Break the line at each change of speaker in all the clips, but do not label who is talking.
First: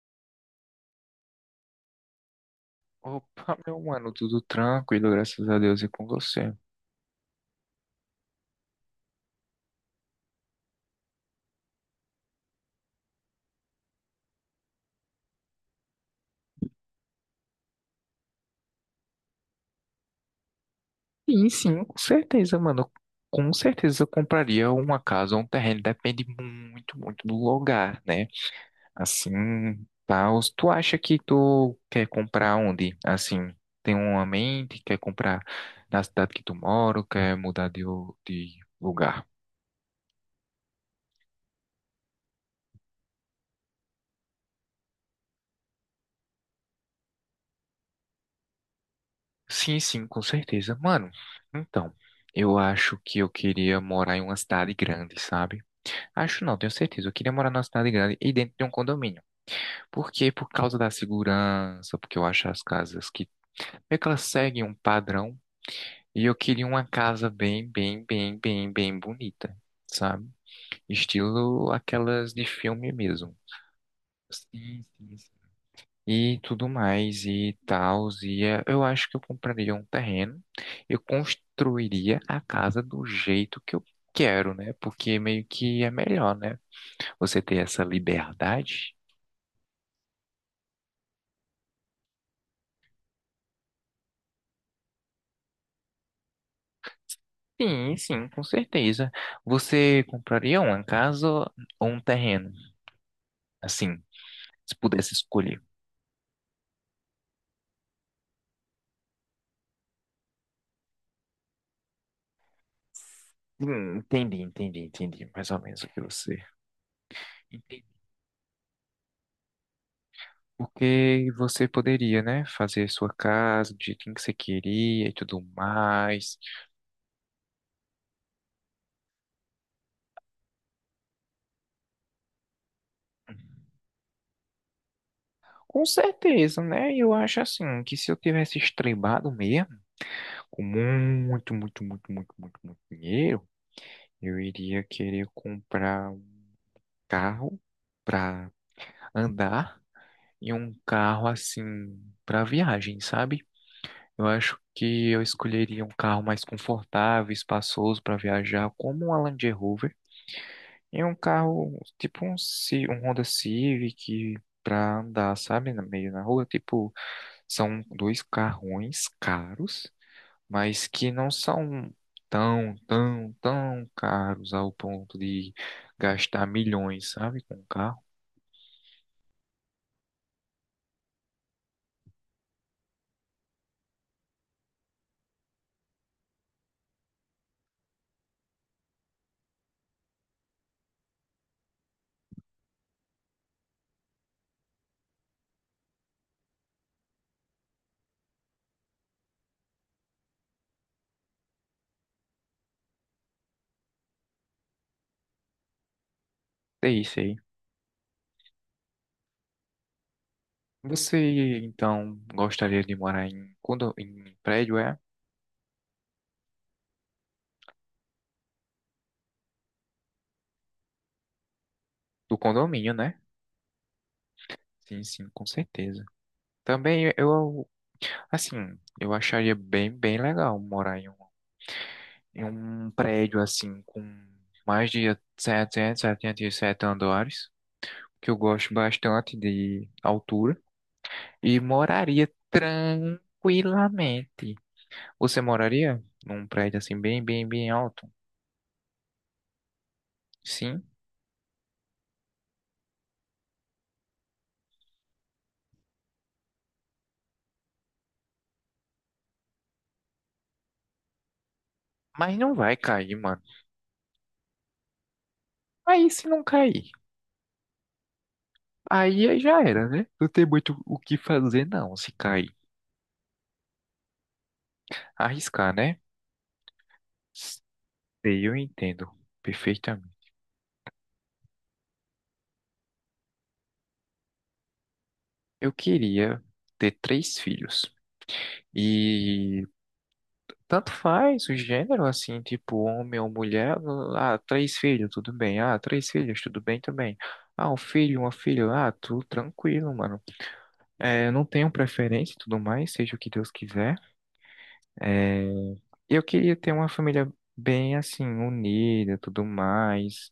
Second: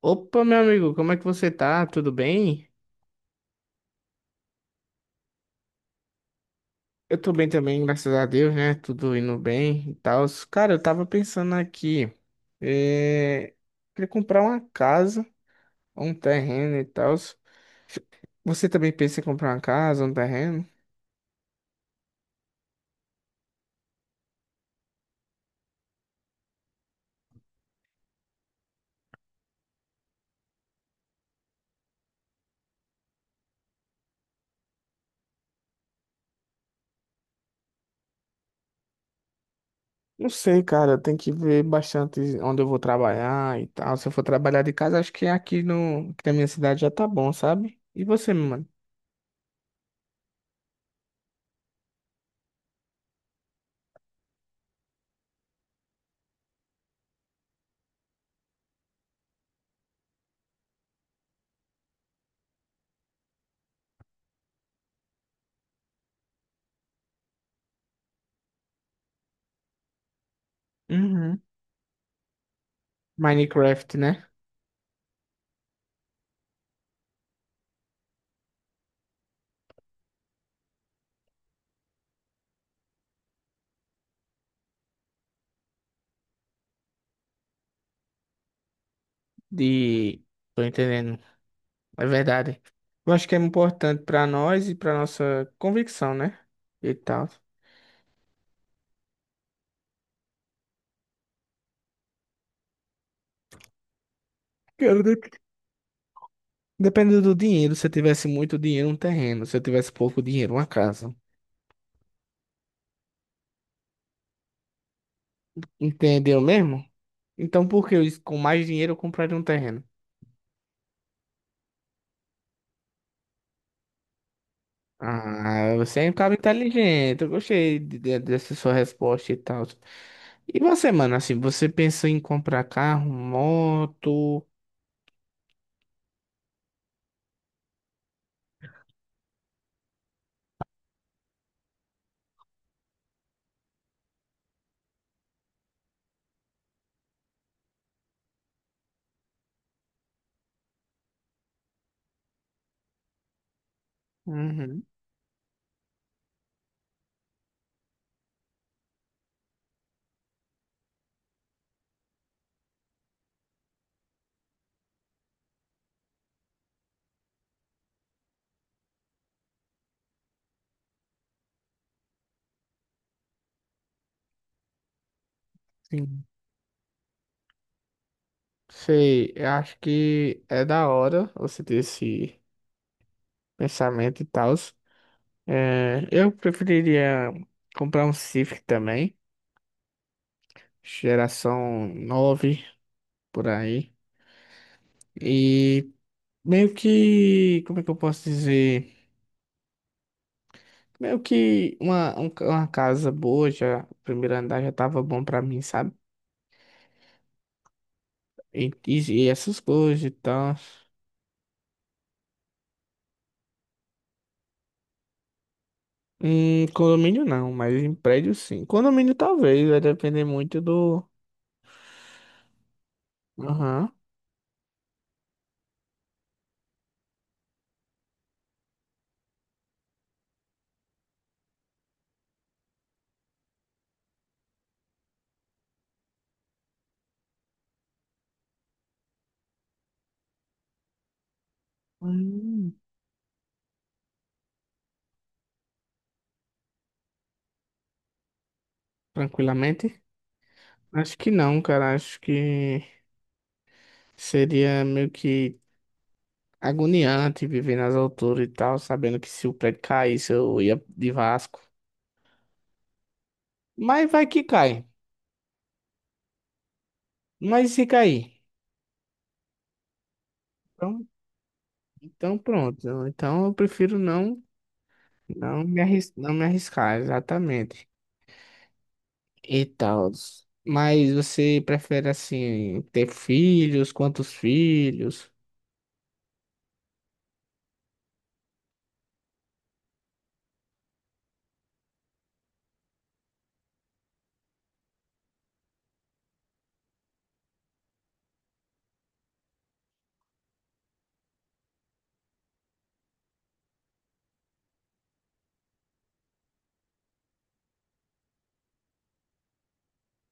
Opa, meu amigo, como é que você tá? Tudo bem?
Opa, meu mano, tudo tranquilo, graças a Deus e com você.
Eu tô bem também, graças a Deus, né? Tudo indo bem e tal. Cara, eu tava pensando aqui, é... queria comprar uma casa, um terreno e tal. Você também pensa em comprar uma casa, um terreno?
Sim, sim, com certeza, mano. Com certeza eu compraria uma casa ou um terreno, depende muito, muito do lugar, né? Assim, tal. Tu acha que tu quer comprar onde? Assim, tem uma mente, quer comprar na cidade que tu mora, ou quer mudar de lugar?
Não sei, cara, tem que ver bastante onde eu vou trabalhar e tal. Se eu for trabalhar de casa, acho que aqui no... aqui na minha cidade já tá bom, sabe? E você, mano?
Sim, sim, com certeza, mano. Então, eu acho que eu queria morar em uma cidade grande, sabe? Acho não, tenho certeza. Eu queria morar numa cidade grande e dentro de um condomínio. Por quê? Por causa da segurança, porque eu acho as casas que meio que elas seguem um padrão. E eu queria uma casa bem, bem, bem, bem, bem bonita, sabe?
Uhum.
Estilo aquelas de filme mesmo.
Minecraft, né?
Sim, sim, sim. E tudo mais e tal. E eu acho que eu compraria um terreno. Eu construiria a casa do jeito que eu quero, né? Porque meio que é melhor, né? Você ter essa liberdade.
De... Tô entendendo. É verdade. Eu acho que é importante para nós e para nossa convicção, né? E tal.
Sim, sim, com certeza. Você compraria uma casa ou um terreno? Assim, se
Cara,
pudesse escolher.
depende do dinheiro. Se eu tivesse muito dinheiro, um terreno. Se eu tivesse pouco dinheiro, uma casa.
Entendi, entendi, entendi. Mais ou menos o que você.
Entendeu mesmo? Então,
Entendi.
com mais dinheiro eu compraria um terreno?
Porque você poderia, né, fazer sua casa do jeitinho que você queria e tudo
Ah, você é um cara
mais.
inteligente. Eu gostei dessa sua resposta e tal. E você, mano, assim, você pensou em comprar carro, moto?
Com certeza, né? Eu acho assim que se eu tivesse estrebado mesmo, com muito, muito, muito, muito, muito, muito dinheiro, eu iria querer comprar um carro para andar. E um carro assim para viagem, sabe? Eu acho
Uhum.
que eu escolheria um carro mais confortável, espaçoso para viajar, como um Land Rover, e um carro tipo um Honda Civic para andar, sabe, no meio na rua. Tipo, são dois carrões caros, mas que não são tão, tão, tão caros ao ponto de
Sim.
gastar milhões, sabe, com um carro.
Sei, eu acho que é da hora você ter esse pensamento e tal. É, eu preferiria comprar um Civic também, geração 9 por aí. E meio que, como é que eu posso dizer? Meio que uma casa boa, já o primeiro andar já tava bom pra mim, sabe?
É isso aí.
E, e, e essas coisas e tal.
Você então gostaria de morar em prédio, é?
Em condomínio não, mas em prédio sim. Condomínio talvez, vai depender muito do.
Do condomínio, né?
Aham.
Sim, sim, com certeza. Também eu, assim, eu acharia bem, bem legal morar em um prédio assim, com mais de 777 andares, que eu gosto bastante de altura, e moraria
Hum,
tranquilamente. Você moraria num prédio assim, bem, bem, bem alto?
Tranquilamente?
Sim,
Acho que não, cara. Acho que. Seria meio que agoniante viver nas alturas e tal, sabendo que se o prédio caísse eu ia de Vasco.
mas não vai cair, mano.
Mas vai que cai.
Aí se não cair.
Mas e se cair?
Aí aí já era, né? Não tem muito o
Então,
que fazer, não, se
então
cair.
pronto. Então eu prefiro não,
Arriscar, né?
não me arriscar, exatamente.
Sei, eu entendo
E
perfeitamente.
tal. Mas você prefere assim ter filhos? Quantos filhos?
Eu queria ter três filhos. E tanto faz o gênero, assim, tipo homem ou mulher. Ah, três filhos, tudo bem. Ah, três filhos, tudo bem também. Ah, um filho, uma filha, ah, tudo tranquilo, mano. É, não tenho preferência e tudo mais, seja o que Deus quiser. É, eu queria ter uma família bem, assim, unida, tudo mais.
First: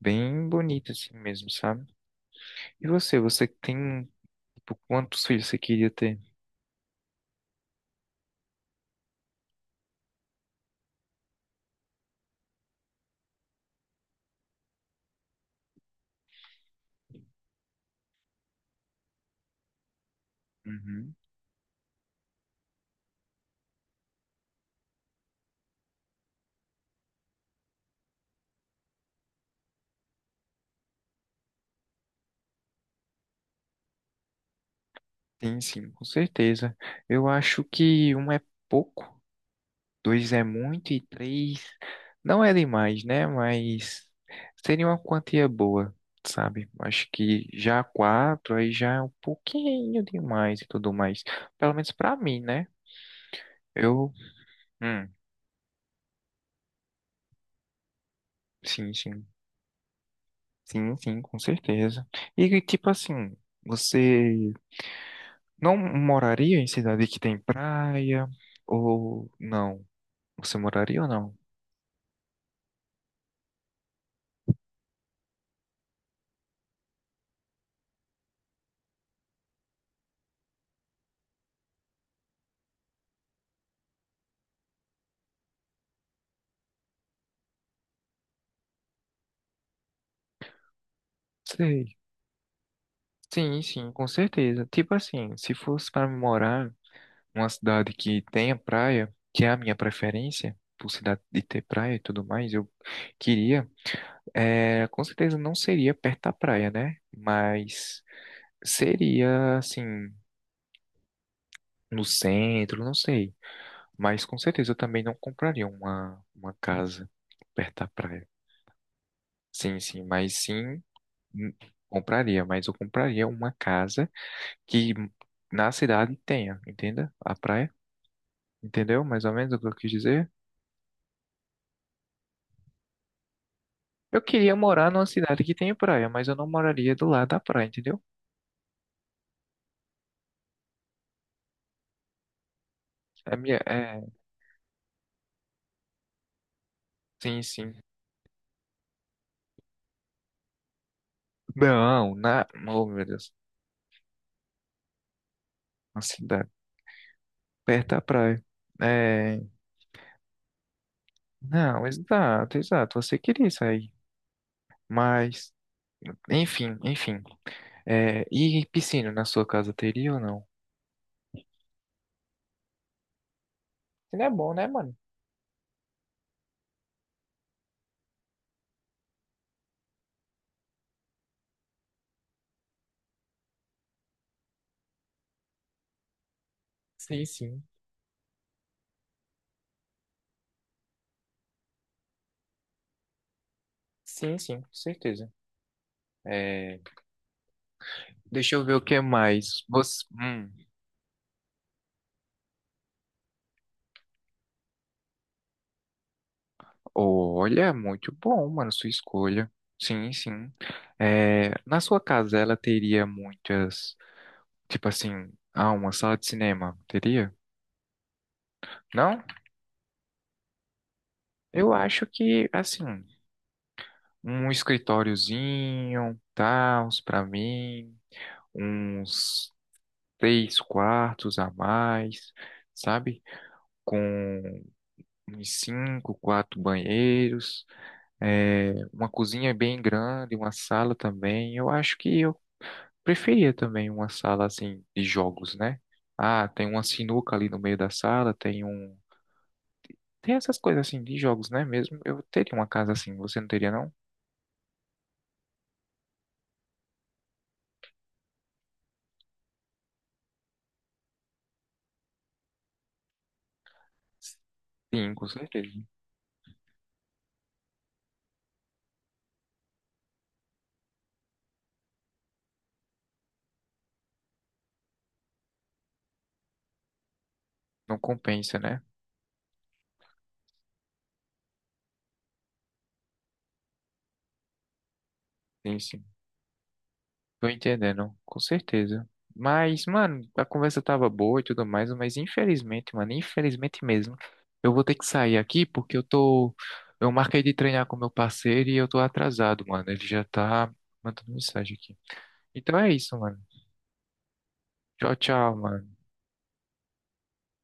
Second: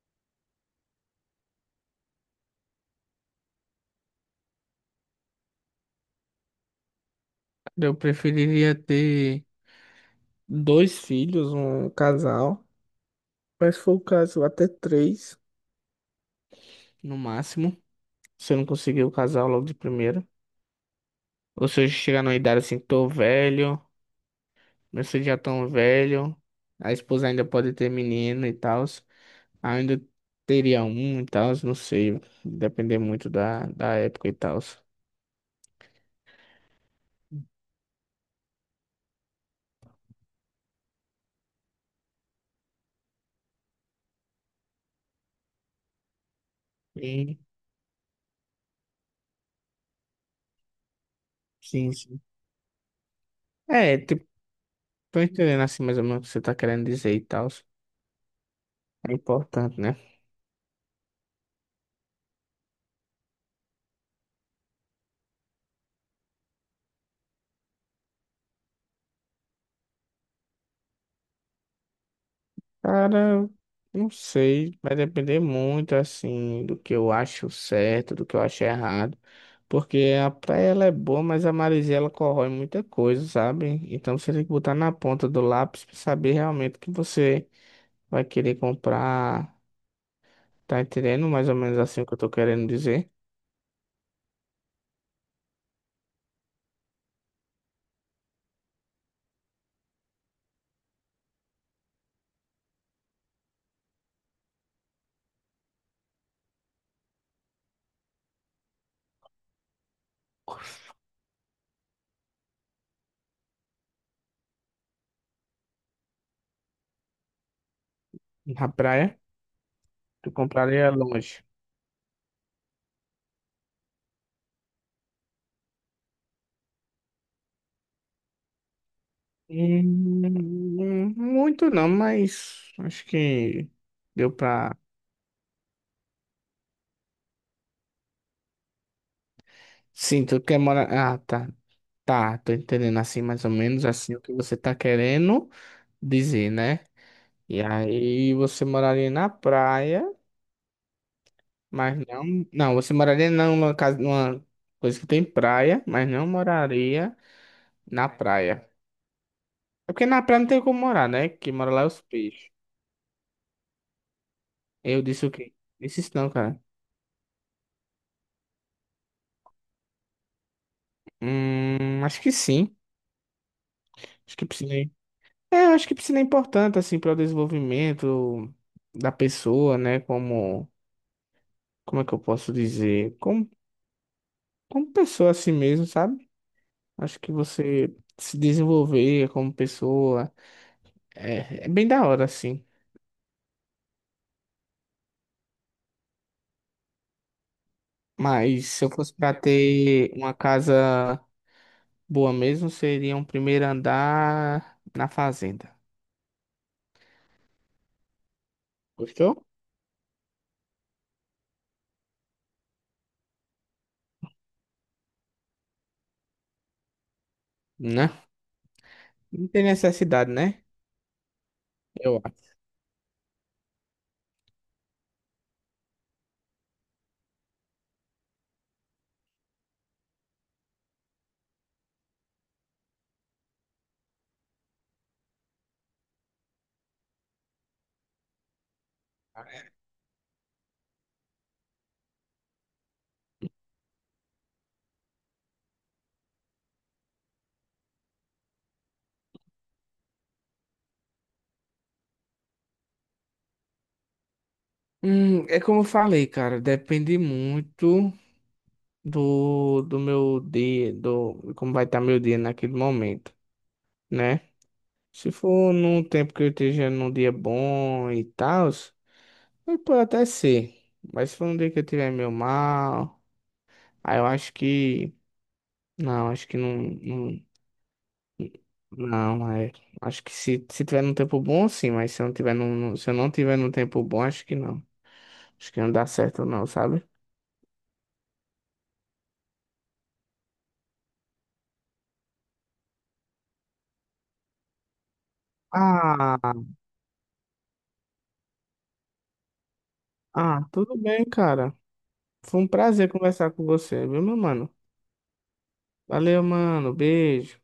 Bem bonito assim mesmo, sabe? E você, você tem, tipo, quantos filhos você queria ter?
Eu preferiria ter dois filhos, um casal. Mas se for o caso, até três no máximo. Você não conseguiu casar logo de primeira.
Uhum.
Ou se hoje chegar numa idade assim, tô velho, meus filhos já tão velho, a esposa ainda pode ter menino e tal, ainda teria um e tal, não sei, depender muito da época e tal.
Sim, sim, com certeza. Eu acho que um é pouco, dois é muito e três não é demais, né? Mas seria uma quantia boa, sabe? Acho
Sim,
que já quatro aí já é um pouquinho demais e tudo mais. Pelo menos
sim,
pra
sim.
mim, né?
É,
Eu,
tipo,
hum,
tô entendendo assim mais ou menos o que você tá querendo dizer e tal.
sim,
É
sim,
importante, né?
sim, sim, com certeza. E tipo assim, você não moraria em cidade que tem praia? Ou não? Você moraria ou não?
Cara, não sei, vai depender muito assim do que eu acho certo, do que eu acho errado, porque a praia ela é boa, mas a maresia ela corrói muita coisa, sabe? Então você tem que botar na ponta do lápis pra saber realmente o que você vai querer comprar, tá entendendo? Mais ou menos
Sei.
assim o que eu tô querendo dizer.
Sim, sim, com certeza. Tipo assim, se fosse para morar numa cidade que tenha praia, que é a minha preferência, por cidade de ter praia e tudo mais, eu queria, é, com certeza não seria perto da praia, né? Mas seria assim, no centro, não sei. Mas com certeza eu também não compraria uma casa perto da praia.
Na praia,
Sim, sim,
tu
mas sim.
compraria longe.
Hum, Compraria, mas eu compraria uma casa que na cidade tenha, entenda? A praia, entendeu? Mais ou menos o que eu quis dizer.
Muito não, mas acho que
Eu
deu
queria
pra.
morar numa cidade que tenha praia, mas eu não moraria do lado da praia, entendeu?
Sim, tu quer morar. Ah, tá. Tá, tô entendendo assim
É
mais ou
minha,
menos
é,
assim o que você tá querendo dizer, né?
sim,
E
sim.
aí você moraria na praia, mas
Não, na,
não,
oh
você
meu
moraria
Deus,
não numa casa, numa coisa que tem praia,
uma
mas não
cidade
moraria
perto da
na
praia.
praia.
É,
É porque na praia não tem como morar, né? Que mora lá
não,
é os peixes.
exato, exato. Você queria isso aí,
Eu disse o
mas,
quê? Disse isso não, cara.
enfim, enfim. É, e piscina na sua casa teria ou não?
Acho que sim.
Piscina é
Acho que
bom, né,
piscina
mano?
é importante assim para o desenvolvimento da pessoa, né? Como é que eu posso dizer? Como pessoa assim mesmo, sabe? Acho
Sim,
que
sim.
você se desenvolver como pessoa é bem da hora, assim.
Sim, sim, com certeza. É, deixa eu
Mas
ver o
se eu
que
fosse pra
mais. Você,
ter uma casa boa mesmo, seria um primeiro andar na fazenda.
olha, muito bom, mano, sua
Gostou?
escolha. Sim, sim. É, na sua casa ela teria muitas, tipo assim, ah, uma sala de cinema, teria?
Né?
Não?
Não tem necessidade, né?
Eu acho
Eu acho.
que, assim, um escritóriozinho, tal, pra mim, uns três quartos a mais, sabe? Com uns cinco, quatro banheiros. É, uma cozinha bem grande, uma sala também. Eu acho que eu preferia também uma sala assim de jogos, né? Ah, tem uma sinuca ali no meio da sala, tem um. Tem essas coisas assim de jogos, né? Mesmo eu teria uma casa assim, você não teria, não?
É como eu falei, cara, depende muito do meu dia, do como vai estar meu dia naquele momento, né?
Sim, com
Se
certeza.
for num tempo que eu esteja num dia bom e tal, mas pode até ser. Mas se for um dia que eu tiver meio mal, aí eu acho que. Não, acho que não.
Não compensa, né?
Não, não é. Acho que se tiver num tempo bom, sim, mas se eu não tiver se eu não tiver num tempo bom, acho que não. Acho
Sim,
que não
sim.
dá certo, não, sabe?
Tô entendendo, com certeza. Mas, mano, a conversa tava boa e tudo mais, mas infelizmente, mano, infelizmente mesmo, eu vou ter que sair aqui porque eu tô.
Ah,
Eu marquei de treinar com meu parceiro e eu tô atrasado, mano. Ele já
ah,
tá
tudo bem,
mandando
cara.
mensagem aqui.
Foi um
Então é
prazer
isso, mano.
conversar com você, viu, meu mano?
Tchau, tchau, mano.
Valeu, mano. Beijo.